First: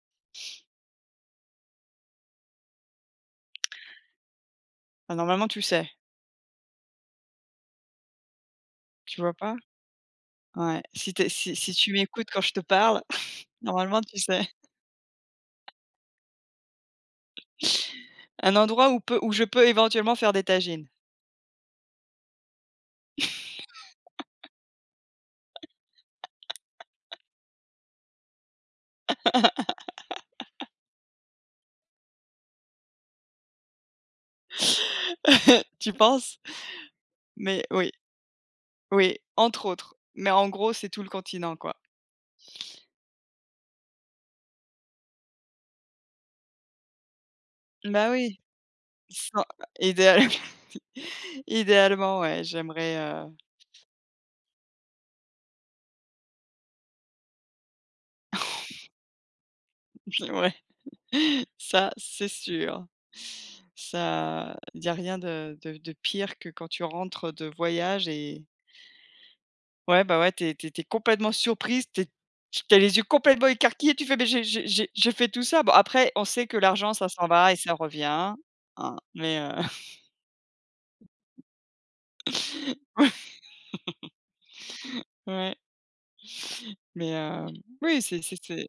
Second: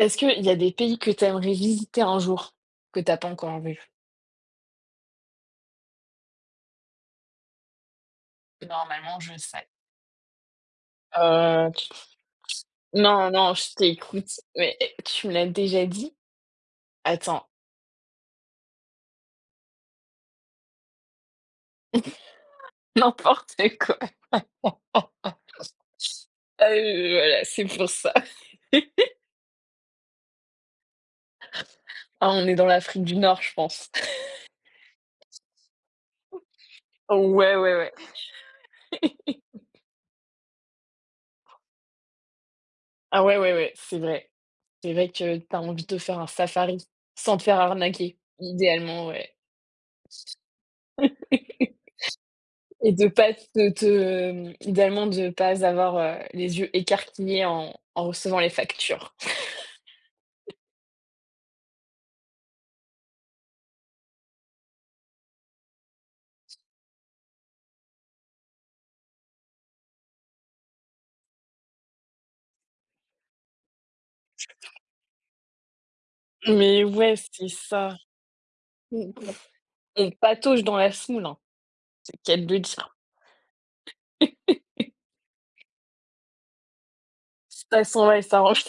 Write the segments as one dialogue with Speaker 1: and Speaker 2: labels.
Speaker 1: Est-ce qu'il y a des pays que tu aimerais visiter un jour, que t'as pas encore vu?
Speaker 2: Bah, normalement, tu sais. Tu
Speaker 1: Normalement,
Speaker 2: vois
Speaker 1: je
Speaker 2: pas?
Speaker 1: sais.
Speaker 2: Ouais. Si t'es, si si
Speaker 1: Tu
Speaker 2: tu m'écoutes quand je te parle,
Speaker 1: Non, non, je
Speaker 2: normalement, tu
Speaker 1: t'écoute,
Speaker 2: sais.
Speaker 1: mais tu me l'as déjà dit? Attends,
Speaker 2: Un endroit où je peux éventuellement faire des tagines.
Speaker 1: n'importe quoi. Ah oui, oui, voilà, c'est pour ça. Ah, on est dans l'Afrique du Nord, je pense.
Speaker 2: Tu penses?
Speaker 1: Ouais,
Speaker 2: Mais
Speaker 1: ouais,
Speaker 2: oui,
Speaker 1: ouais.
Speaker 2: oui, entre autres. Mais en gros, c'est tout le continent, quoi.
Speaker 1: Ah ouais, ouais, ouais, c'est vrai. C'est vrai que t'as envie de faire un safari, sans te faire
Speaker 2: Bah,
Speaker 1: arnaquer,
Speaker 2: oui,
Speaker 1: idéalement, ouais.
Speaker 2: sans idéal idéalement, ouais,
Speaker 1: Et
Speaker 2: j'aimerais,
Speaker 1: de pas te idéalement de pas avoir, les yeux écarquillés en recevant les factures.
Speaker 2: j'aimerais ça, c'est sûr. Ça, il y a rien de pire que quand tu rentres de voyage et ouais, bah, ouais, t'es t'es tu complètement surprise, tu es les yeux complètement écarquillés, tu fais: «Mais j'ai fait tout ça». Bon, après, on sait que
Speaker 1: Mais
Speaker 2: l'argent, ça
Speaker 1: ouais,
Speaker 2: s'en
Speaker 1: c'est
Speaker 2: va et ça
Speaker 1: ça.
Speaker 2: revient, hein,
Speaker 1: Mmh,
Speaker 2: mais
Speaker 1: on patauge dans la semoule, hein, c'est le de dire.
Speaker 2: ouais, mais hem,
Speaker 1: Ça
Speaker 2: oui,
Speaker 1: s'en va et ça range.
Speaker 2: c'est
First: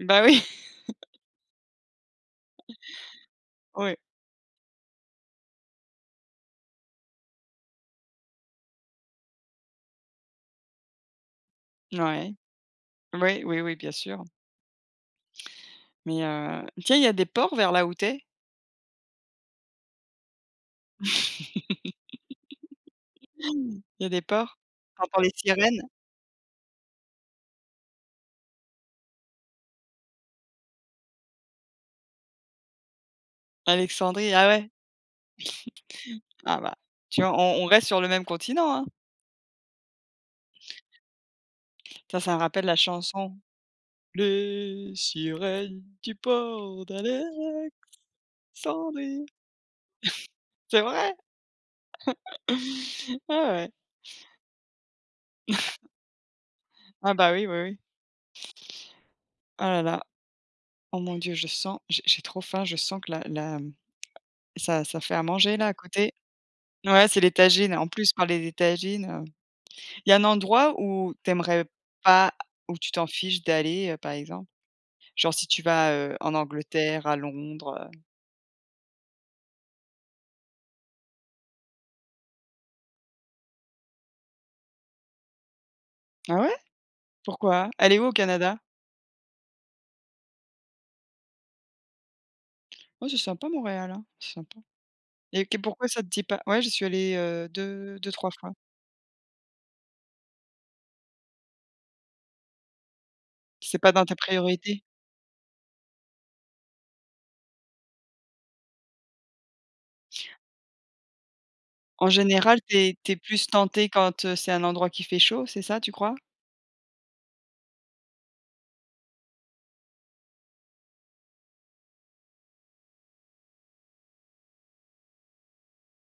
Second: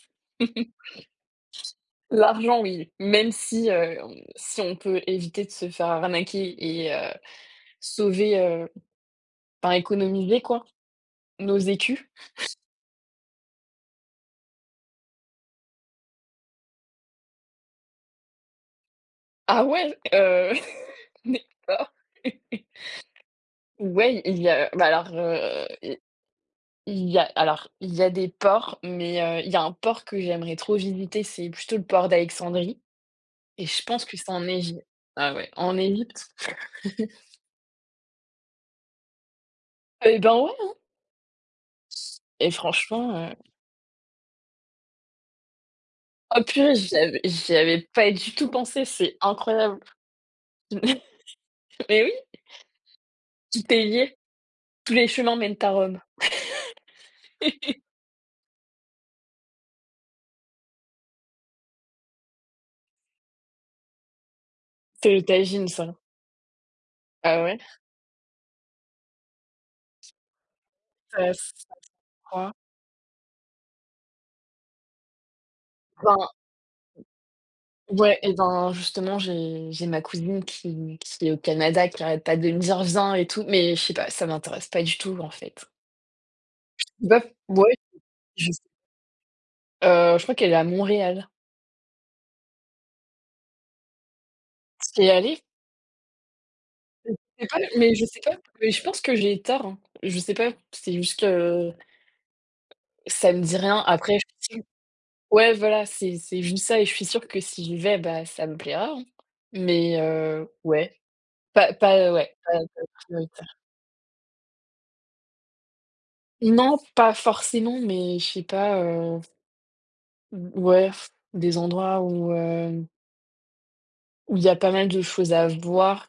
Speaker 2: bah, oui,
Speaker 1: L'argent, oui, même si,
Speaker 2: oui,
Speaker 1: si on peut éviter de se faire arnaquer et sauver, enfin économiser quoi, nos écus.
Speaker 2: ouais, oui, oui, oui, bien sûr, mais tiens, il y a des ports vers là où tu...
Speaker 1: Ah ouais, d'accord.
Speaker 2: Il y a
Speaker 1: Ouais,
Speaker 2: des
Speaker 1: il y
Speaker 2: ports?
Speaker 1: a bah alors,
Speaker 2: Tu les sirènes?
Speaker 1: Il y a des ports, mais il y a un port que j'aimerais trop visiter, c'est plutôt le port d'Alexandrie et je pense que c'est
Speaker 2: Alexandrie,
Speaker 1: en
Speaker 2: ah ouais?
Speaker 1: Égypte. Ah ouais, en Égypte.
Speaker 2: Ah bah, tu vois, on reste sur le même continent, hein.
Speaker 1: Et ben, ouais, hein,
Speaker 2: Ça me
Speaker 1: et
Speaker 2: rappelle la
Speaker 1: franchement,
Speaker 2: chanson. Les sirènes du
Speaker 1: oh purée,
Speaker 2: port
Speaker 1: j'y avais j'y
Speaker 2: d'Alexandrie.
Speaker 1: avais pas du tout pensé, c'est incroyable.
Speaker 2: C'est vrai?
Speaker 1: Mais oui,
Speaker 2: Ah ouais.
Speaker 1: tout est lié, tous les chemins mènent à Rome.
Speaker 2: Ah bah, oui, oui, oui. Ah là là. Oh mon Dieu, je sens j'ai trop faim, je sens que la la ça ça fait
Speaker 1: C'est
Speaker 2: à
Speaker 1: le
Speaker 2: manger là
Speaker 1: tagine
Speaker 2: à
Speaker 1: ça.
Speaker 2: côté. Ouais, c'est les
Speaker 1: Ah ouais?
Speaker 2: tagines. En plus, par les tagines, il y a un endroit où
Speaker 1: Ça
Speaker 2: t'aimerais
Speaker 1: se
Speaker 2: pas
Speaker 1: croit.
Speaker 2: où tu t'en fiches d'aller, par exemple? Genre si tu vas,
Speaker 1: Ben,
Speaker 2: en Angleterre, à Londres,
Speaker 1: ouais, et ben, justement, j'ai ma cousine qui est au Canada, qui arrête pas de me dire: «Viens» et tout, mais je sais pas, ça m'intéresse pas du tout, en fait.
Speaker 2: Ah ouais?
Speaker 1: Bah,
Speaker 2: Pourquoi?
Speaker 1: ouais,
Speaker 2: Elle est où au
Speaker 1: je
Speaker 2: Canada?
Speaker 1: sais je crois qu'elle est à Montréal.
Speaker 2: Oh, c'est sympa Montréal, hein? C'est sympa.
Speaker 1: Tu y es allée?
Speaker 2: Et que pourquoi ça te dit pas? Ouais, j'y suis allée,
Speaker 1: Je
Speaker 2: deux,
Speaker 1: je
Speaker 2: 2
Speaker 1: sais
Speaker 2: 3
Speaker 1: pas,
Speaker 2: fois.
Speaker 1: mais je pense que j'ai tort, hein. Je sais pas, c'est juste que ça me dit rien.
Speaker 2: C'est pas dans tes
Speaker 1: Après, je suis sûre,
Speaker 2: priorités?
Speaker 1: ouais, voilà, c'est juste ça et je suis sûre que si j'y vais, bah, ça me plaira, hein, mais ouais, pas
Speaker 2: En
Speaker 1: pas ouais, pas
Speaker 2: général,
Speaker 1: pas
Speaker 2: t'es plus
Speaker 1: prioritaire.
Speaker 2: tentée quand, c'est un endroit qui fait chaud, c'est ça, tu crois?
Speaker 1: Non, pas forcément, mais je sais pas, Mmh, ouais, pff, des endroits où il y a pas mal de choses à voir.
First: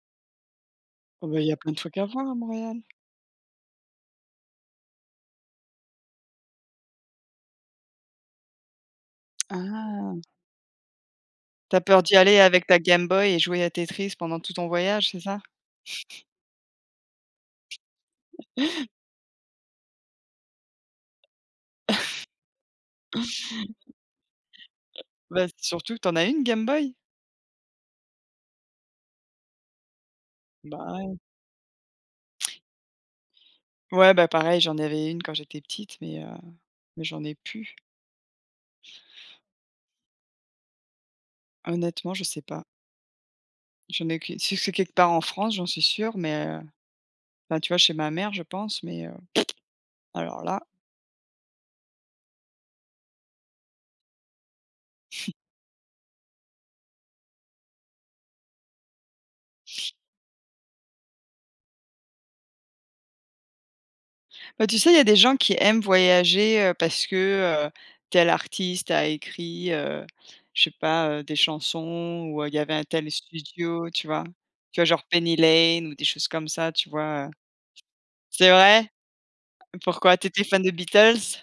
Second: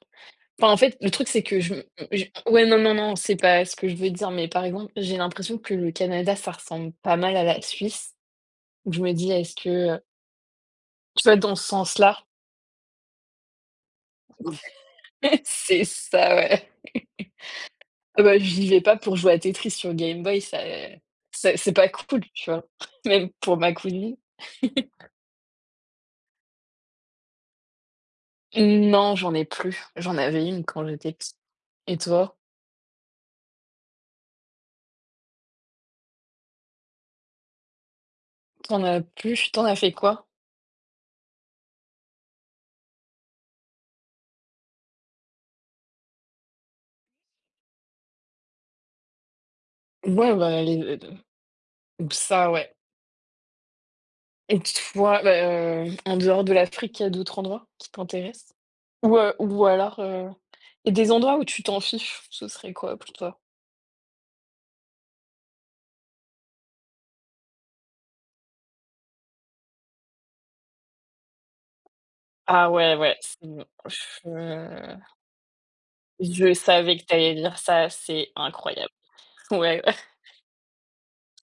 Speaker 1: Enfin, en fait, le
Speaker 2: Oh
Speaker 1: truc,
Speaker 2: bah,
Speaker 1: c'est
Speaker 2: il y a
Speaker 1: que
Speaker 2: plein
Speaker 1: je
Speaker 2: de
Speaker 1: m
Speaker 2: trucs à voir
Speaker 1: je
Speaker 2: à
Speaker 1: ouais, non,
Speaker 2: Montréal.
Speaker 1: non, non, c'est pas ce que je veux dire, mais par exemple, j'ai l'impression que le Canada, ça ressemble pas mal à la Suisse. Donc je me dis: «Est-ce que,
Speaker 2: Ah!
Speaker 1: tu vois, dans ce
Speaker 2: T'as peur d'y
Speaker 1: sens-là,
Speaker 2: aller avec ta Game Boy et jouer à Tetris pendant tout ton voyage, c'est ça?
Speaker 1: c'est ça, ouais. Ah bah, j'y vais pas pour jouer à Tetris sur Game Boy, ça c'est pas cool, tu vois? Même pour ma cousine.
Speaker 2: Bah, surtout que tu as une Game Boy?
Speaker 1: Non, j'en ai plus. J'en avais une
Speaker 2: Bah,
Speaker 1: quand j'étais
Speaker 2: ouais.
Speaker 1: petite. Et toi?
Speaker 2: Ouais, bah, pareil, j'en avais une quand j'étais petite, mais, j'en ai plus.
Speaker 1: T'en as plus? T'en as fait quoi?
Speaker 2: Honnêtement, je sais pas. J'en ai aucune si c'est quelque part en France, j'en suis sûre, mais, enfin, tu vois, chez ma mère, je pense, mais,
Speaker 1: Ouais,
Speaker 2: alors là...
Speaker 1: bah, les ça, ouais. Et toi, bah, en dehors de l'Afrique, il y a d'autres endroits qui t'intéressent? Ou alors, et des endroits où tu t'en fiches, ce serait quoi pour toi?
Speaker 2: Bah, tu sais, il y a des gens qui aiment voyager, parce que, tel artiste a écrit, je sais pas, des chansons ou, il y
Speaker 1: Ah
Speaker 2: avait un
Speaker 1: ouais,
Speaker 2: tel
Speaker 1: ouais, c'est bon.
Speaker 2: studio, tu vois? Tu vois,
Speaker 1: Je
Speaker 2: genre Penny Lane ou des choses comme
Speaker 1: je
Speaker 2: ça, tu
Speaker 1: savais que
Speaker 2: vois.
Speaker 1: t'allais dire ça, c'est
Speaker 2: C'est
Speaker 1: incroyable.
Speaker 2: vrai?
Speaker 1: Ouais.
Speaker 2: Pourquoi? T'étais fan de Beatles?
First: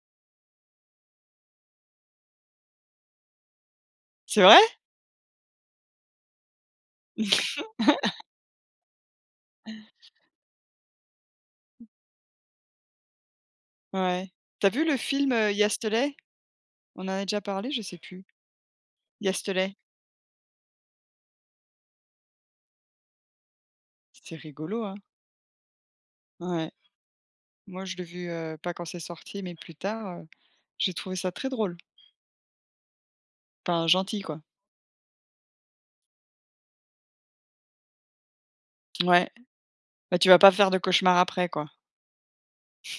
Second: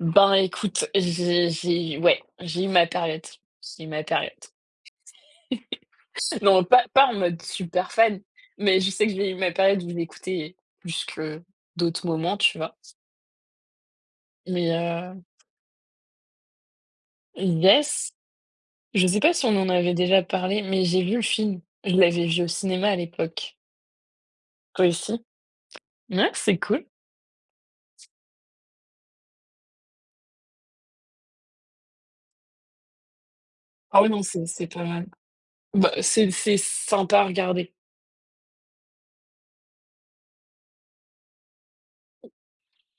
Speaker 1: Ben, écoute, j'ai ouais, j'ai eu ma période. J'ai eu ma période.
Speaker 2: C'est vrai?
Speaker 1: Non, pas en mode super fan, mais je sais que j'ai eu ma période où j'écoutais plus que d'autres moments, tu vois?
Speaker 2: Ouais. T'as vu le
Speaker 1: Mais
Speaker 2: film, Yesterday? On en a déjà parlé? Je sais
Speaker 1: yes,
Speaker 2: plus.
Speaker 1: je sais pas si on en
Speaker 2: Yesterday?
Speaker 1: avait déjà parlé, mais j'ai vu le film. Je l'avais vu au cinéma à l'époque.
Speaker 2: C'est rigolo,
Speaker 1: Toi
Speaker 2: hein?
Speaker 1: aussi? Ouais, c'est
Speaker 2: Ouais.
Speaker 1: cool.
Speaker 2: Moi, je l'ai vu, pas quand c'est sorti, mais plus tard, j'ai trouvé ça très drôle. Enfin,
Speaker 1: Ah oui,
Speaker 2: gentil,
Speaker 1: non,
Speaker 2: quoi.
Speaker 1: c'est pas mal. Bah, c'est sympa à regarder.
Speaker 2: Ouais. Bah, tu vas pas faire de cauchemar après, quoi?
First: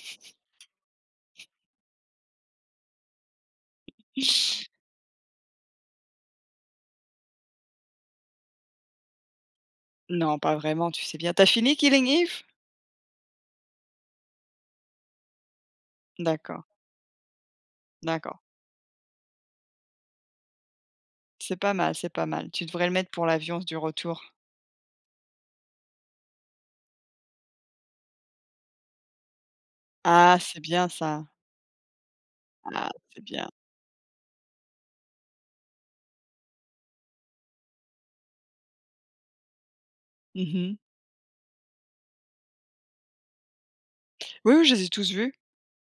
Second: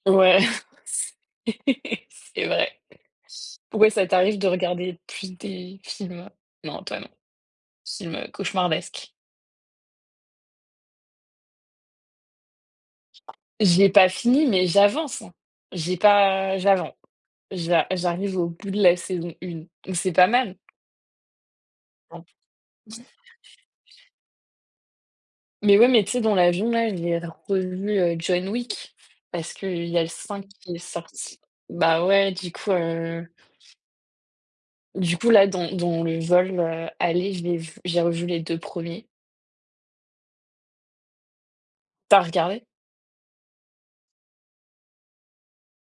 Speaker 1: Ouais, c'est c'est vrai. Pourquoi ça t'arrive de regarder plus des films? Non, toi non. Films cauchemardesques.
Speaker 2: Non, pas vraiment, tu sais bien. T'as fini Killing Eve?
Speaker 1: J'ai pas fini, mais j'avance, hein. J'ai pas,
Speaker 2: D'accord,
Speaker 1: j'avance. J'arrive
Speaker 2: d'accord.
Speaker 1: au bout de la saison 1. Donc c'est pas mal.
Speaker 2: C'est pas mal, c'est pas mal. Tu devrais le mettre pour l'avion du retour.
Speaker 1: Mais ouais, mais tu sais, dans l'avion, là, j'ai revu, John Wick parce qu'il y a le
Speaker 2: Ah,
Speaker 1: 5
Speaker 2: c'est
Speaker 1: qui est
Speaker 2: bien ça.
Speaker 1: sorti. Bah, ouais,
Speaker 2: Ah, c'est bien.
Speaker 1: du coup, là, dans le vol, aller, je l'ai vu j'ai revu les 2 premiers.
Speaker 2: Mmh.
Speaker 1: T'as regardé?
Speaker 2: Oui, oui, je les ai tous vus.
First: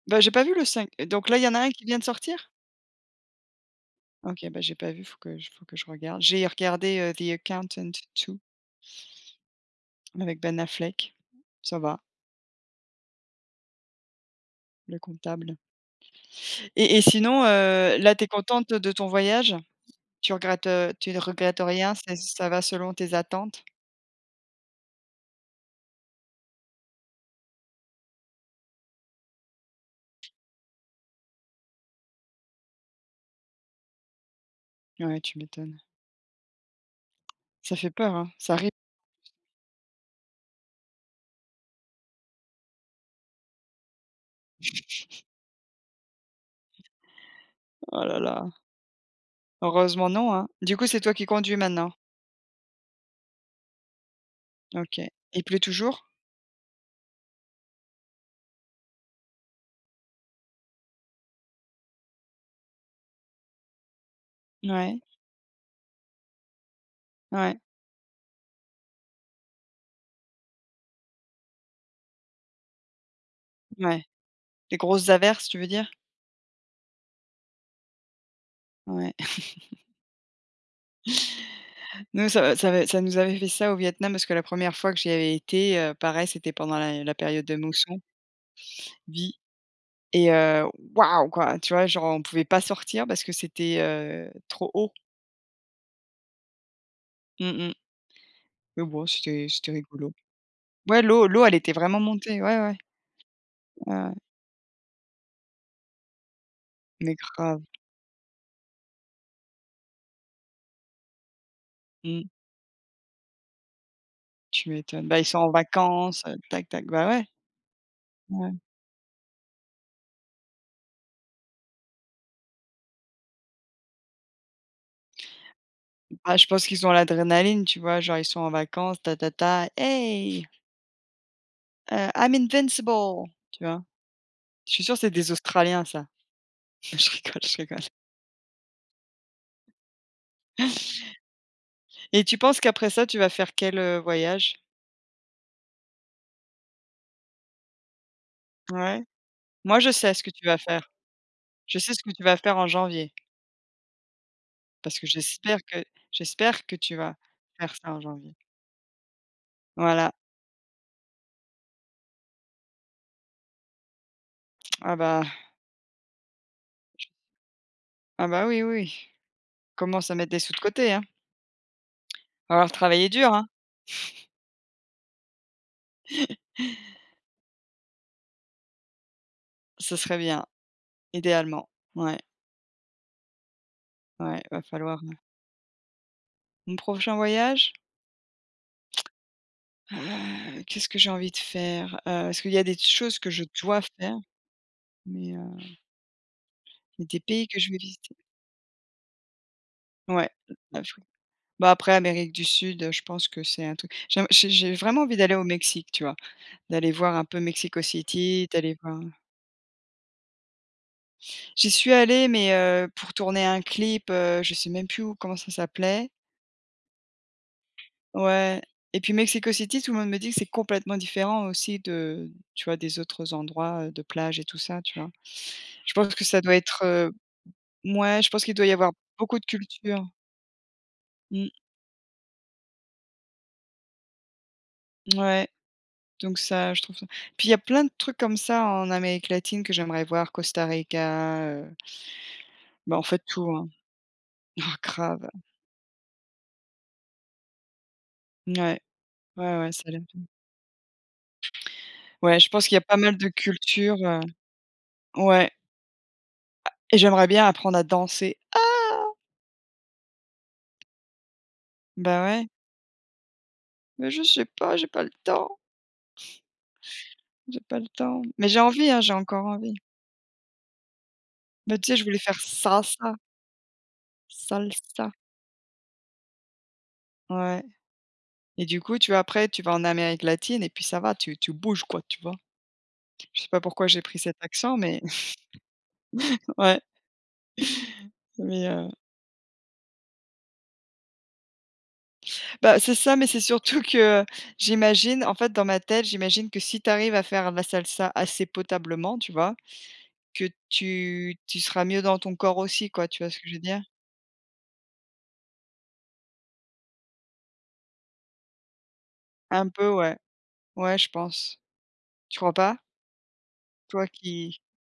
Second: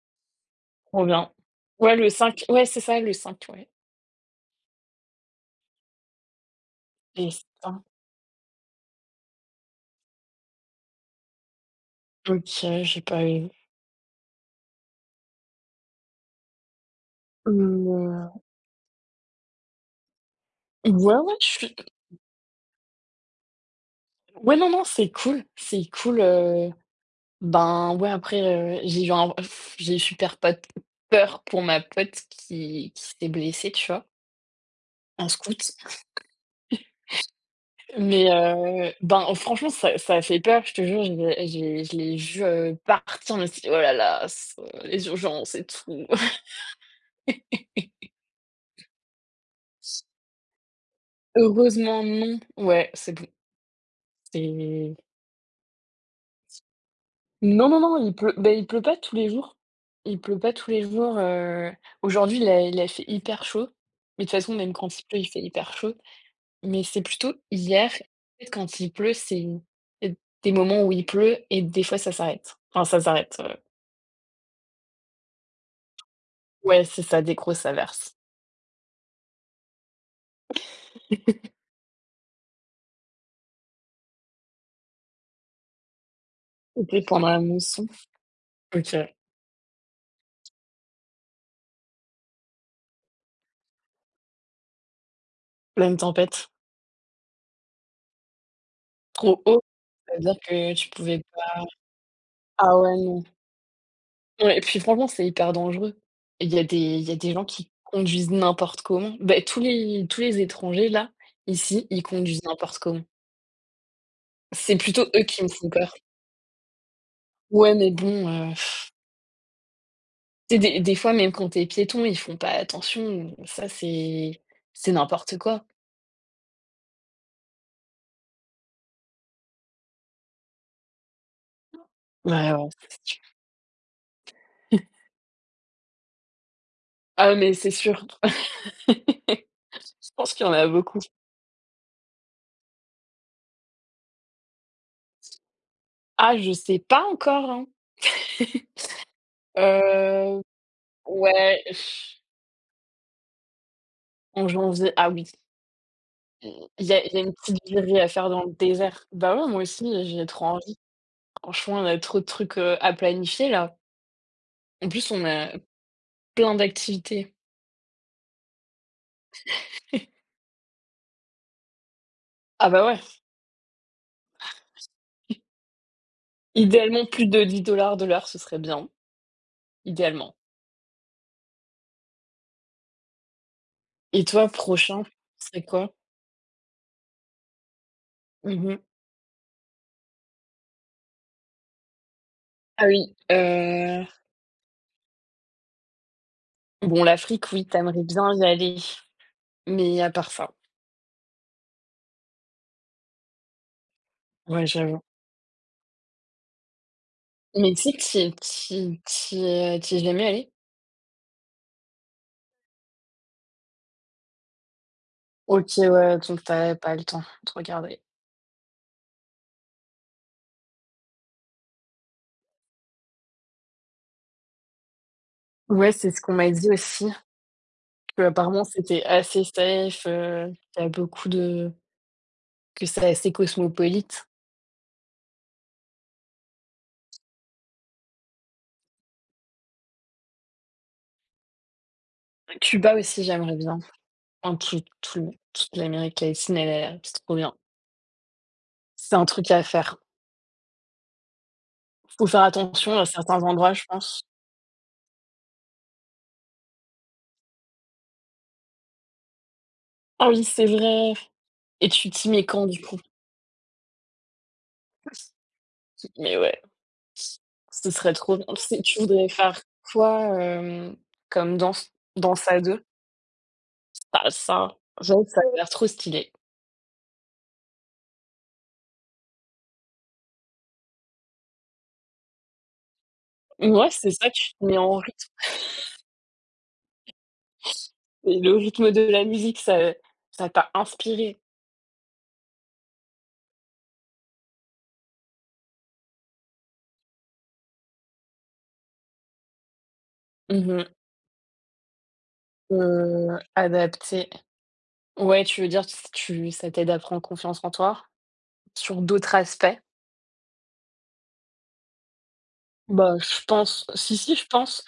Speaker 2: Bah, j'ai pas vu le 5.
Speaker 1: Trop
Speaker 2: Donc
Speaker 1: bien.
Speaker 2: là, il y en a un qui
Speaker 1: Ouais,
Speaker 2: vient de
Speaker 1: le cinq
Speaker 2: sortir?
Speaker 1: ouais, c'est ça, le 5 ouais.
Speaker 2: OK, bah, j'ai pas vu, faut que je regarde. J'ai regardé, The
Speaker 1: Et ça
Speaker 2: Accountant 2 avec Ben Affleck. Ça va,
Speaker 1: OK, j'ai pas eu.
Speaker 2: le comptable. Et sinon, là, t'es
Speaker 1: Heu,
Speaker 2: contente de ton voyage? Tu
Speaker 1: ouais,
Speaker 2: ne
Speaker 1: ouais, je
Speaker 2: regrettes
Speaker 1: suis
Speaker 2: rien, c'est ça va selon tes attentes?
Speaker 1: ouais, non, non, c'est cool, Ben, ouais, après, j'ai eu super pote peur pour ma pote qui s'est blessée, tu vois?
Speaker 2: Ouais,
Speaker 1: En
Speaker 2: tu
Speaker 1: scout.
Speaker 2: m'étonnes. Ça fait peur,
Speaker 1: Mais,
Speaker 2: hein, ça arrive.
Speaker 1: ben, oh, franchement, ça a fait peur, je te jure, j'ai je l'ai vu partir, je me suis dit: «Oh là là, ce les urgences et tout».
Speaker 2: Oh là là. Heureusement non, hein. Du coup, c'est toi qui conduis maintenant?
Speaker 1: Heureusement, non. Ouais, c'est bon, c'est
Speaker 2: OK. Il pleut toujours?
Speaker 1: non, non, non, il pleut, ben il pleut pas tous les jours. Il pleut pas tous les jours, aujourd'hui, il a fait hyper chaud, mais de toute façon, même quand
Speaker 2: Ouais,
Speaker 1: il pleut, il fait hyper chaud. Mais c'est plutôt
Speaker 2: ouais,
Speaker 1: hier, en fait, quand il pleut, c'est des moments où il pleut et des fois ça s'arrête. Enfin ça s'arrête,
Speaker 2: ouais. Les grosses averses, tu veux dire?
Speaker 1: ouais, c'est ça, des grosses averses.
Speaker 2: Ouais. Nous, ça nous avait fait ça au Vietnam parce que la première fois que j'y avais été, pareil, c'était pendant
Speaker 1: C'était
Speaker 2: la
Speaker 1: pendant la
Speaker 2: période de
Speaker 1: mousson.
Speaker 2: mousson,
Speaker 1: OK.
Speaker 2: vie et waouh, quoi, tu vois? Genre, on pouvait pas sortir parce que c'était, trop haut.
Speaker 1: Pleine tempête.
Speaker 2: Mmh mh. Mais bon,
Speaker 1: Trop
Speaker 2: c'était
Speaker 1: haut,
Speaker 2: c'était rigolo.
Speaker 1: ça veut dire que tu
Speaker 2: Ouais,
Speaker 1: pouvais
Speaker 2: l'eau l'eau, elle
Speaker 1: pas,
Speaker 2: était vraiment montée, ouais, ouais,
Speaker 1: ah ouais, non.
Speaker 2: ouais, ouais,
Speaker 1: Ouais et puis franchement, c'est hyper dangereux. Il y
Speaker 2: mais
Speaker 1: a des gens
Speaker 2: grave.
Speaker 1: qui conduisent n'importe comment. Beh, tous les étrangers là, ici, ils
Speaker 2: Mmh,
Speaker 1: conduisent n'importe comment.
Speaker 2: tu
Speaker 1: C'est
Speaker 2: m'étonnes.
Speaker 1: plutôt
Speaker 2: Bah,
Speaker 1: eux
Speaker 2: ils sont
Speaker 1: qui me
Speaker 2: en
Speaker 1: font peur.
Speaker 2: vacances, tac, tac, bah, ouais,
Speaker 1: Ouais, mais bon,
Speaker 2: ouais.
Speaker 1: tu sais, des fois, même quand t'es piéton, ils font pas attention, ça c'est n'importe quoi.
Speaker 2: Bah, je pense qu'ils ont l'adrénaline, tu vois? Genre, ils sont en vacances, ta, ta, ta: «Hey, I'm
Speaker 1: Ouais, ouais.
Speaker 2: invincible!» tu vois? Je suis sûre que c'est des Australiens ça. Je
Speaker 1: Ah
Speaker 2: rigole,
Speaker 1: mais
Speaker 2: je
Speaker 1: c'est
Speaker 2: rigole.
Speaker 1: sûr. Je pense qu'il y en a beaucoup.
Speaker 2: Et tu penses qu'après ça, tu vas faire quel, voyage?
Speaker 1: Ah je sais pas encore, hein.
Speaker 2: Ouais? Moi, je sais ce que
Speaker 1: Heu,
Speaker 2: tu vas faire.
Speaker 1: ouais,
Speaker 2: Je sais ce que
Speaker 1: pff,
Speaker 2: tu vas faire en janvier,
Speaker 1: en janvier,
Speaker 2: parce que
Speaker 1: ah oui,
Speaker 2: j'espère que
Speaker 1: il
Speaker 2: j'espère que
Speaker 1: y
Speaker 2: tu
Speaker 1: a il
Speaker 2: vas
Speaker 1: y a une petite
Speaker 2: faire ça en
Speaker 1: virée à faire
Speaker 2: janvier.
Speaker 1: dans le désert. Bah ouais, moi aussi,
Speaker 2: Voilà.
Speaker 1: j'ai trop envie. Franchement, on a trop de trucs, à planifier là. En
Speaker 2: Ah
Speaker 1: plus,
Speaker 2: bah
Speaker 1: on a plein d'activités.
Speaker 2: ah bah, oui, oui. Commence à mettre des sous de côté, hein. Va
Speaker 1: Ah
Speaker 2: falloir
Speaker 1: bah ouais,
Speaker 2: travailler dur, hein.
Speaker 1: idéalement plus de 10 $ de l'heure, ce serait bien,
Speaker 2: Ce serait
Speaker 1: idéalement.
Speaker 2: bien, idéalement. Ouais,
Speaker 1: Et
Speaker 2: ouais,
Speaker 1: toi,
Speaker 2: va falloir
Speaker 1: prochain, ce serait quoi?
Speaker 2: mon prochain voyage?
Speaker 1: Mmh
Speaker 2: Qu'est-ce que j'ai envie de faire? Est-ce qu'il y a des
Speaker 1: Ah oui,
Speaker 2: choses que je dois faire, mais
Speaker 1: bon,
Speaker 2: des pays
Speaker 1: l'Afrique,
Speaker 2: que
Speaker 1: oui,
Speaker 2: je
Speaker 1: tu
Speaker 2: vais visiter.
Speaker 1: bien y aller, mais à part
Speaker 2: Ouais,
Speaker 1: ça,
Speaker 2: l'Afrique. Bah, après Amérique du Sud, je pense que c'est un truc j'aime
Speaker 1: ouais,
Speaker 2: j'ai
Speaker 1: j'avoue.
Speaker 2: vraiment envie d'aller au Mexique, tu vois? D'aller voir un peu
Speaker 1: Mais
Speaker 2: Mexico
Speaker 1: tu sais que
Speaker 2: City, d'aller voir...
Speaker 1: tu y es jamais allée?
Speaker 2: j'y suis allée mais pour tourner un clip, je sais même plus où comment ça
Speaker 1: OK,
Speaker 2: s'appelait.
Speaker 1: ouais, donc t'as pas le temps de regarder.
Speaker 2: Ouais et puis Mexico City, tout le monde me dit que c'est complètement différent aussi de... tu vois, des autres endroits, de plage et tout ça, tu vois? Je
Speaker 1: Ouais, c'est
Speaker 2: pense
Speaker 1: ce
Speaker 2: que
Speaker 1: qu'on
Speaker 2: ça
Speaker 1: m'a
Speaker 2: doit
Speaker 1: dit
Speaker 2: être,
Speaker 1: aussi,
Speaker 2: mouais,
Speaker 1: que,
Speaker 2: je pense qu'il
Speaker 1: apparemment,
Speaker 2: doit y avoir
Speaker 1: c'était
Speaker 2: beaucoup
Speaker 1: assez
Speaker 2: de culture.
Speaker 1: safe, qu'il y a beaucoup
Speaker 2: Mmh,
Speaker 1: de que c'est assez cosmopolite.
Speaker 2: ouais, donc ça, je trouve ça... puis il y a plein de trucs comme ça en Amérique latine que j'aimerais voir, Costa Rica,
Speaker 1: Cuba
Speaker 2: bah, en fait
Speaker 1: aussi,
Speaker 2: tout,
Speaker 1: j'aimerais
Speaker 2: hein.
Speaker 1: bien. Enfin,
Speaker 2: Oh grave.
Speaker 1: toute l'Amérique latine, elle a l'air c'est trop bien.
Speaker 2: Ouais,
Speaker 1: C'est un truc
Speaker 2: ouais,
Speaker 1: à
Speaker 2: ouais, ça a
Speaker 1: faire.
Speaker 2: l'air...
Speaker 1: Faut
Speaker 2: ouais,
Speaker 1: faire
Speaker 2: je pense qu'il y a pas
Speaker 1: attention à
Speaker 2: mal de
Speaker 1: certains endroits, je
Speaker 2: cultures,
Speaker 1: pense.
Speaker 2: ouais et j'aimerais bien apprendre à danser.
Speaker 1: Ah oui, c'est vrai et tu
Speaker 2: Bah,
Speaker 1: t'y mets
Speaker 2: ouais,
Speaker 1: quand du coup?
Speaker 2: mais je sais pas, j'ai pas le temps.
Speaker 1: Mais ouais,
Speaker 2: J'ai pas le
Speaker 1: ce serait
Speaker 2: temps,
Speaker 1: trop bien.
Speaker 2: mais j'ai
Speaker 1: C'est
Speaker 2: envie, hein,
Speaker 1: Tu
Speaker 2: j'ai
Speaker 1: voudrais
Speaker 2: encore
Speaker 1: faire
Speaker 2: envie.
Speaker 1: quoi, comme
Speaker 2: Mais tu
Speaker 1: danse?
Speaker 2: sais, je voulais faire
Speaker 1: Danse à deux.
Speaker 2: salsa,
Speaker 1: Ah ça,
Speaker 2: salsa.
Speaker 1: j'avoue que ça a l'air trop stylé.
Speaker 2: Ouais et du coup, tu vois, après, tu vas en Amérique latine et puis ça va, tu bouges quoi, tu vois? Je sais pas pourquoi
Speaker 1: Ouais,
Speaker 2: j'ai
Speaker 1: c'est
Speaker 2: pris
Speaker 1: ça,
Speaker 2: cet
Speaker 1: tu te
Speaker 2: accent,
Speaker 1: mets en
Speaker 2: mais
Speaker 1: rythme
Speaker 2: ouais,
Speaker 1: et le
Speaker 2: mais
Speaker 1: rythme de la musique, ça t'a inspiré.
Speaker 2: bah, c'est ça, mais c'est surtout que j'imagine, en fait, dans ma tête, j'imagine que si tu arrives à faire la salsa assez potablement, tu vois? Que
Speaker 1: Mmh mh.
Speaker 2: tu seras mieux dans ton corps aussi quoi, tu vois ce que je veux dire?
Speaker 1: Adapter. Ouais, tu veux dire s tu ça t'aide à prendre confiance en toi? Sur d'autres
Speaker 2: Un
Speaker 1: aspects?
Speaker 2: peu, ouais. Ouais, je pense. Tu crois pas?
Speaker 1: Bah, je pense
Speaker 2: Toi
Speaker 1: si, si, je
Speaker 2: qui...
Speaker 1: pense.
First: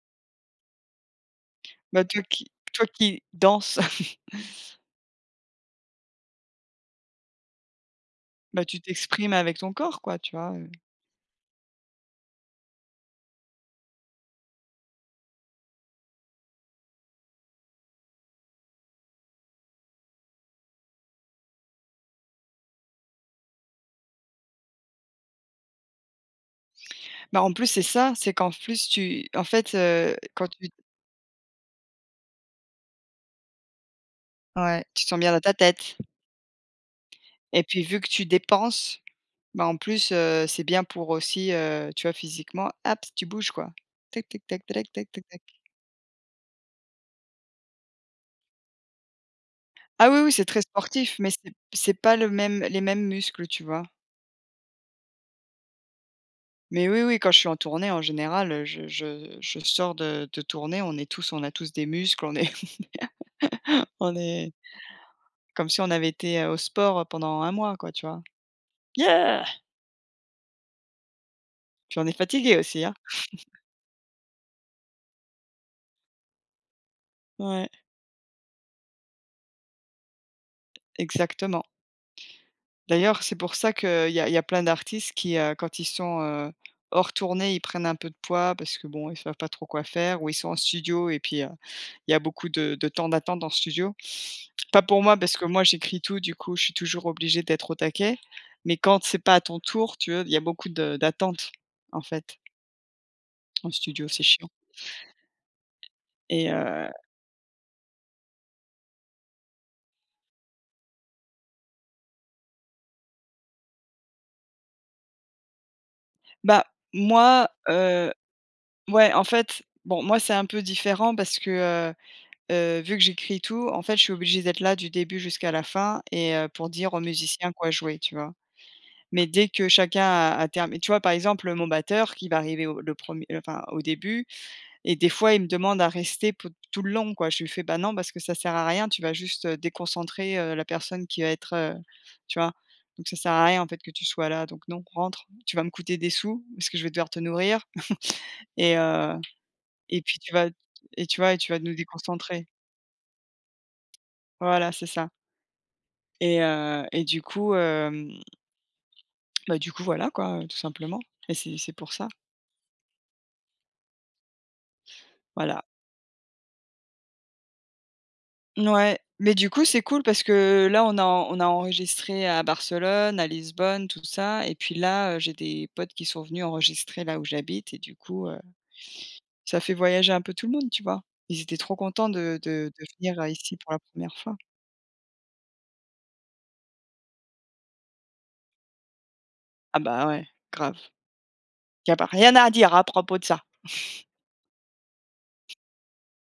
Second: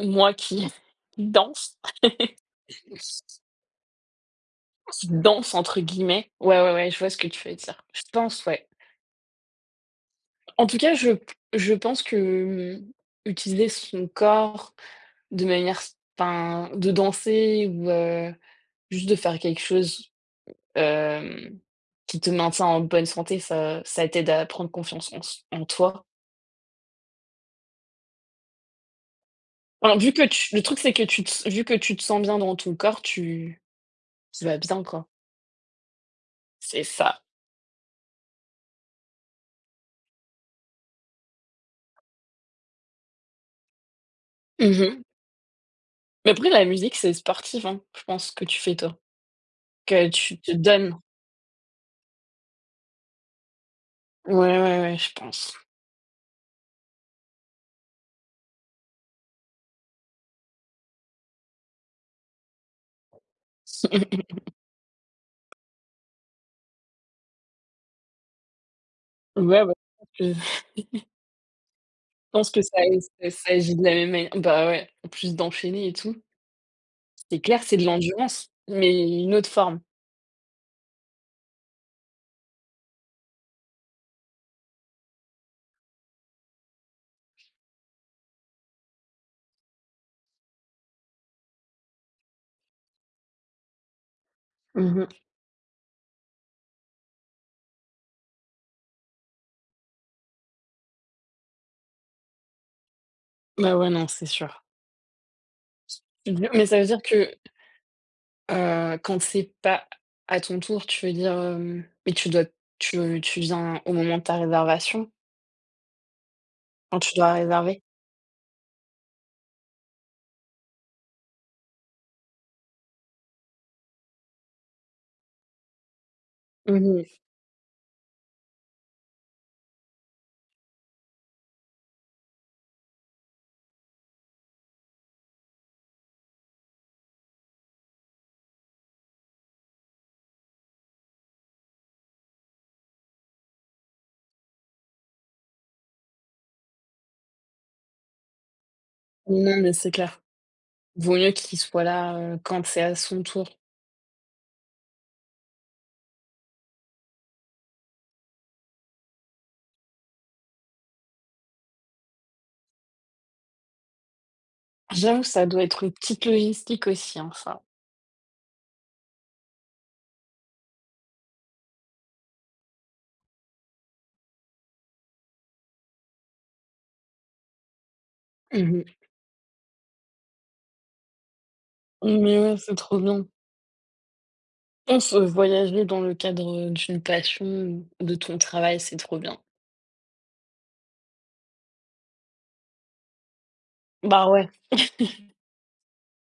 Speaker 1: Moi qui danse.
Speaker 2: Bah, toi qui danses,
Speaker 1: «Danse» entre guillemets. Ouais, ouais, ouais, je vois ce que tu veux dire. Je pense,
Speaker 2: bah,
Speaker 1: ouais.
Speaker 2: tu t'exprimes avec ton corps quoi, tu vois,
Speaker 1: En tout cas, je pense que, mmh, utiliser son corps de manière enfin, de danser ou, juste de faire quelque chose, hem, qui te maintient en bonne santé, ça t'aide à prendre confiance en toi.
Speaker 2: Bah, en plus, c'est ça, c'est qu'en plus tu en fait,
Speaker 1: Enfin, vu que
Speaker 2: quand
Speaker 1: tu le
Speaker 2: tu...
Speaker 1: truc, c'est que tu te vu que tu te sens bien dans ton corps, tu vas bien,
Speaker 2: ouais, tu te
Speaker 1: quoi.
Speaker 2: sens bien dans ta tête
Speaker 1: C'est ça.
Speaker 2: et puis vu que tu dépenses, bah, en plus, c'est bien pour aussi, tu vois, physiquement, hop, tu bouges quoi. Tac, tac, tac, tac,
Speaker 1: Mmh
Speaker 2: tac, tac, tac.
Speaker 1: Mais après la musique, c'est sportif, hein, je pense, que tu fais toi,
Speaker 2: Ah
Speaker 1: que
Speaker 2: oui, oui,
Speaker 1: tu
Speaker 2: c'est
Speaker 1: te
Speaker 2: très
Speaker 1: donnes.
Speaker 2: sportif, mais c'est pas le même les mêmes muscles, tu vois?
Speaker 1: Ouais, ouais, ouais, je pense.
Speaker 2: Mais oui, oui, quand je suis en tournée, en général, je sors de tournée, on a tous des muscles, on est on est... comme si on avait été, au sport, pendant un mois quoi, tu vois? Yeah!
Speaker 1: Ouais, bah, je
Speaker 2: Puis on est
Speaker 1: pense
Speaker 2: fatigué
Speaker 1: que ça
Speaker 2: aussi, hein.
Speaker 1: ça ça agit de la même manière. Bah, ouais, en plus d'enchaîner et tout. C'est clair,
Speaker 2: Ouais,
Speaker 1: c'est de l'endurance, mais une autre forme.
Speaker 2: exactement. D'ailleurs, c'est pour ça qu'il y a plein d'artistes qui, quand ils sont, hors tournée, ils prennent un peu de poids parce que bon, ils savent pas trop quoi faire ou ils sont en studio et puis, il y a beaucoup de temps d'attente en studio. Pas pour moi
Speaker 1: Mmh
Speaker 2: parce que moi j'écris tout, du coup, je suis toujours obligée d'être au taquet, mais quand c'est pas à ton tour, tu vois, il y a beaucoup de d'attente en fait en
Speaker 1: Bah, ouais, non,
Speaker 2: studio, c'est
Speaker 1: c'est
Speaker 2: chiant
Speaker 1: sûr. C'est
Speaker 2: et
Speaker 1: dur. Mais ça veut dire que, quand c'est pas à ton tour, tu veux dire, mais tu dois tu tu viens au moment de ta réservation?
Speaker 2: bah,
Speaker 1: Quand tu dois
Speaker 2: moi...
Speaker 1: réserver?
Speaker 2: Ouais, en fait, bon, moi, c'est un peu différent parce que, heu vu que j'écris tout, en fait, je suis obligée d'être là du début jusqu'à la fin et pour dire aux
Speaker 1: Mmh
Speaker 2: musiciens quoi jouer, tu vois? Mais dès que chacun a termi... tu vois, par exemple, mon batteur qui va arriver au le premier, enfin, au début et des fois, il me demande à rester pou tout le long, quoi. Je lui fais: «Bah, non, parce que ça sert à rien, tu vas juste, déconcentrer, la personne qui va être,» tu vois? «Donc ça sert à rien, en fait, que tu sois là, donc non, rentre. Tu vas me coûter des sous parce que je vais devoir te nourrir et heu»
Speaker 1: Non, mais c'est
Speaker 2: et puis
Speaker 1: clair.
Speaker 2: tu vas et
Speaker 1: Vaut
Speaker 2: tu vois
Speaker 1: mieux
Speaker 2: et tu vas
Speaker 1: qu'il
Speaker 2: nous
Speaker 1: soit là,
Speaker 2: déconcentrer.
Speaker 1: quand c'est à son tour.
Speaker 2: Voilà, c'est ça. Et du coup, bah, du coup, voilà quoi, tout simplement et c'est pour ça,
Speaker 1: J'avoue, ça
Speaker 2: voilà.
Speaker 1: doit être une petite logistique aussi, hein, ça.
Speaker 2: Ouais. Mais du coup, c'est cool parce que là, on a enregistré à Barcelone, à Lisbonne, tout ça et puis là, j'ai des potes qui sont venus enregistrer là où j'habite et du coup,
Speaker 1: Mmh
Speaker 2: ça fait voyager un peu tout le monde, tu vois? Ils étaient trop contents de
Speaker 1: Mais ouais,
Speaker 2: de
Speaker 1: c'est
Speaker 2: de
Speaker 1: trop
Speaker 2: venir,
Speaker 1: bien.
Speaker 2: ici pour la première fois.
Speaker 1: Pense, voyager dans le cadre, d'une passion ou de ton travail, c'est trop bien.
Speaker 2: Ah bah, ouais, grave. Il y a pas rien à dire à propos de ça.
Speaker 1: Bah, ouais.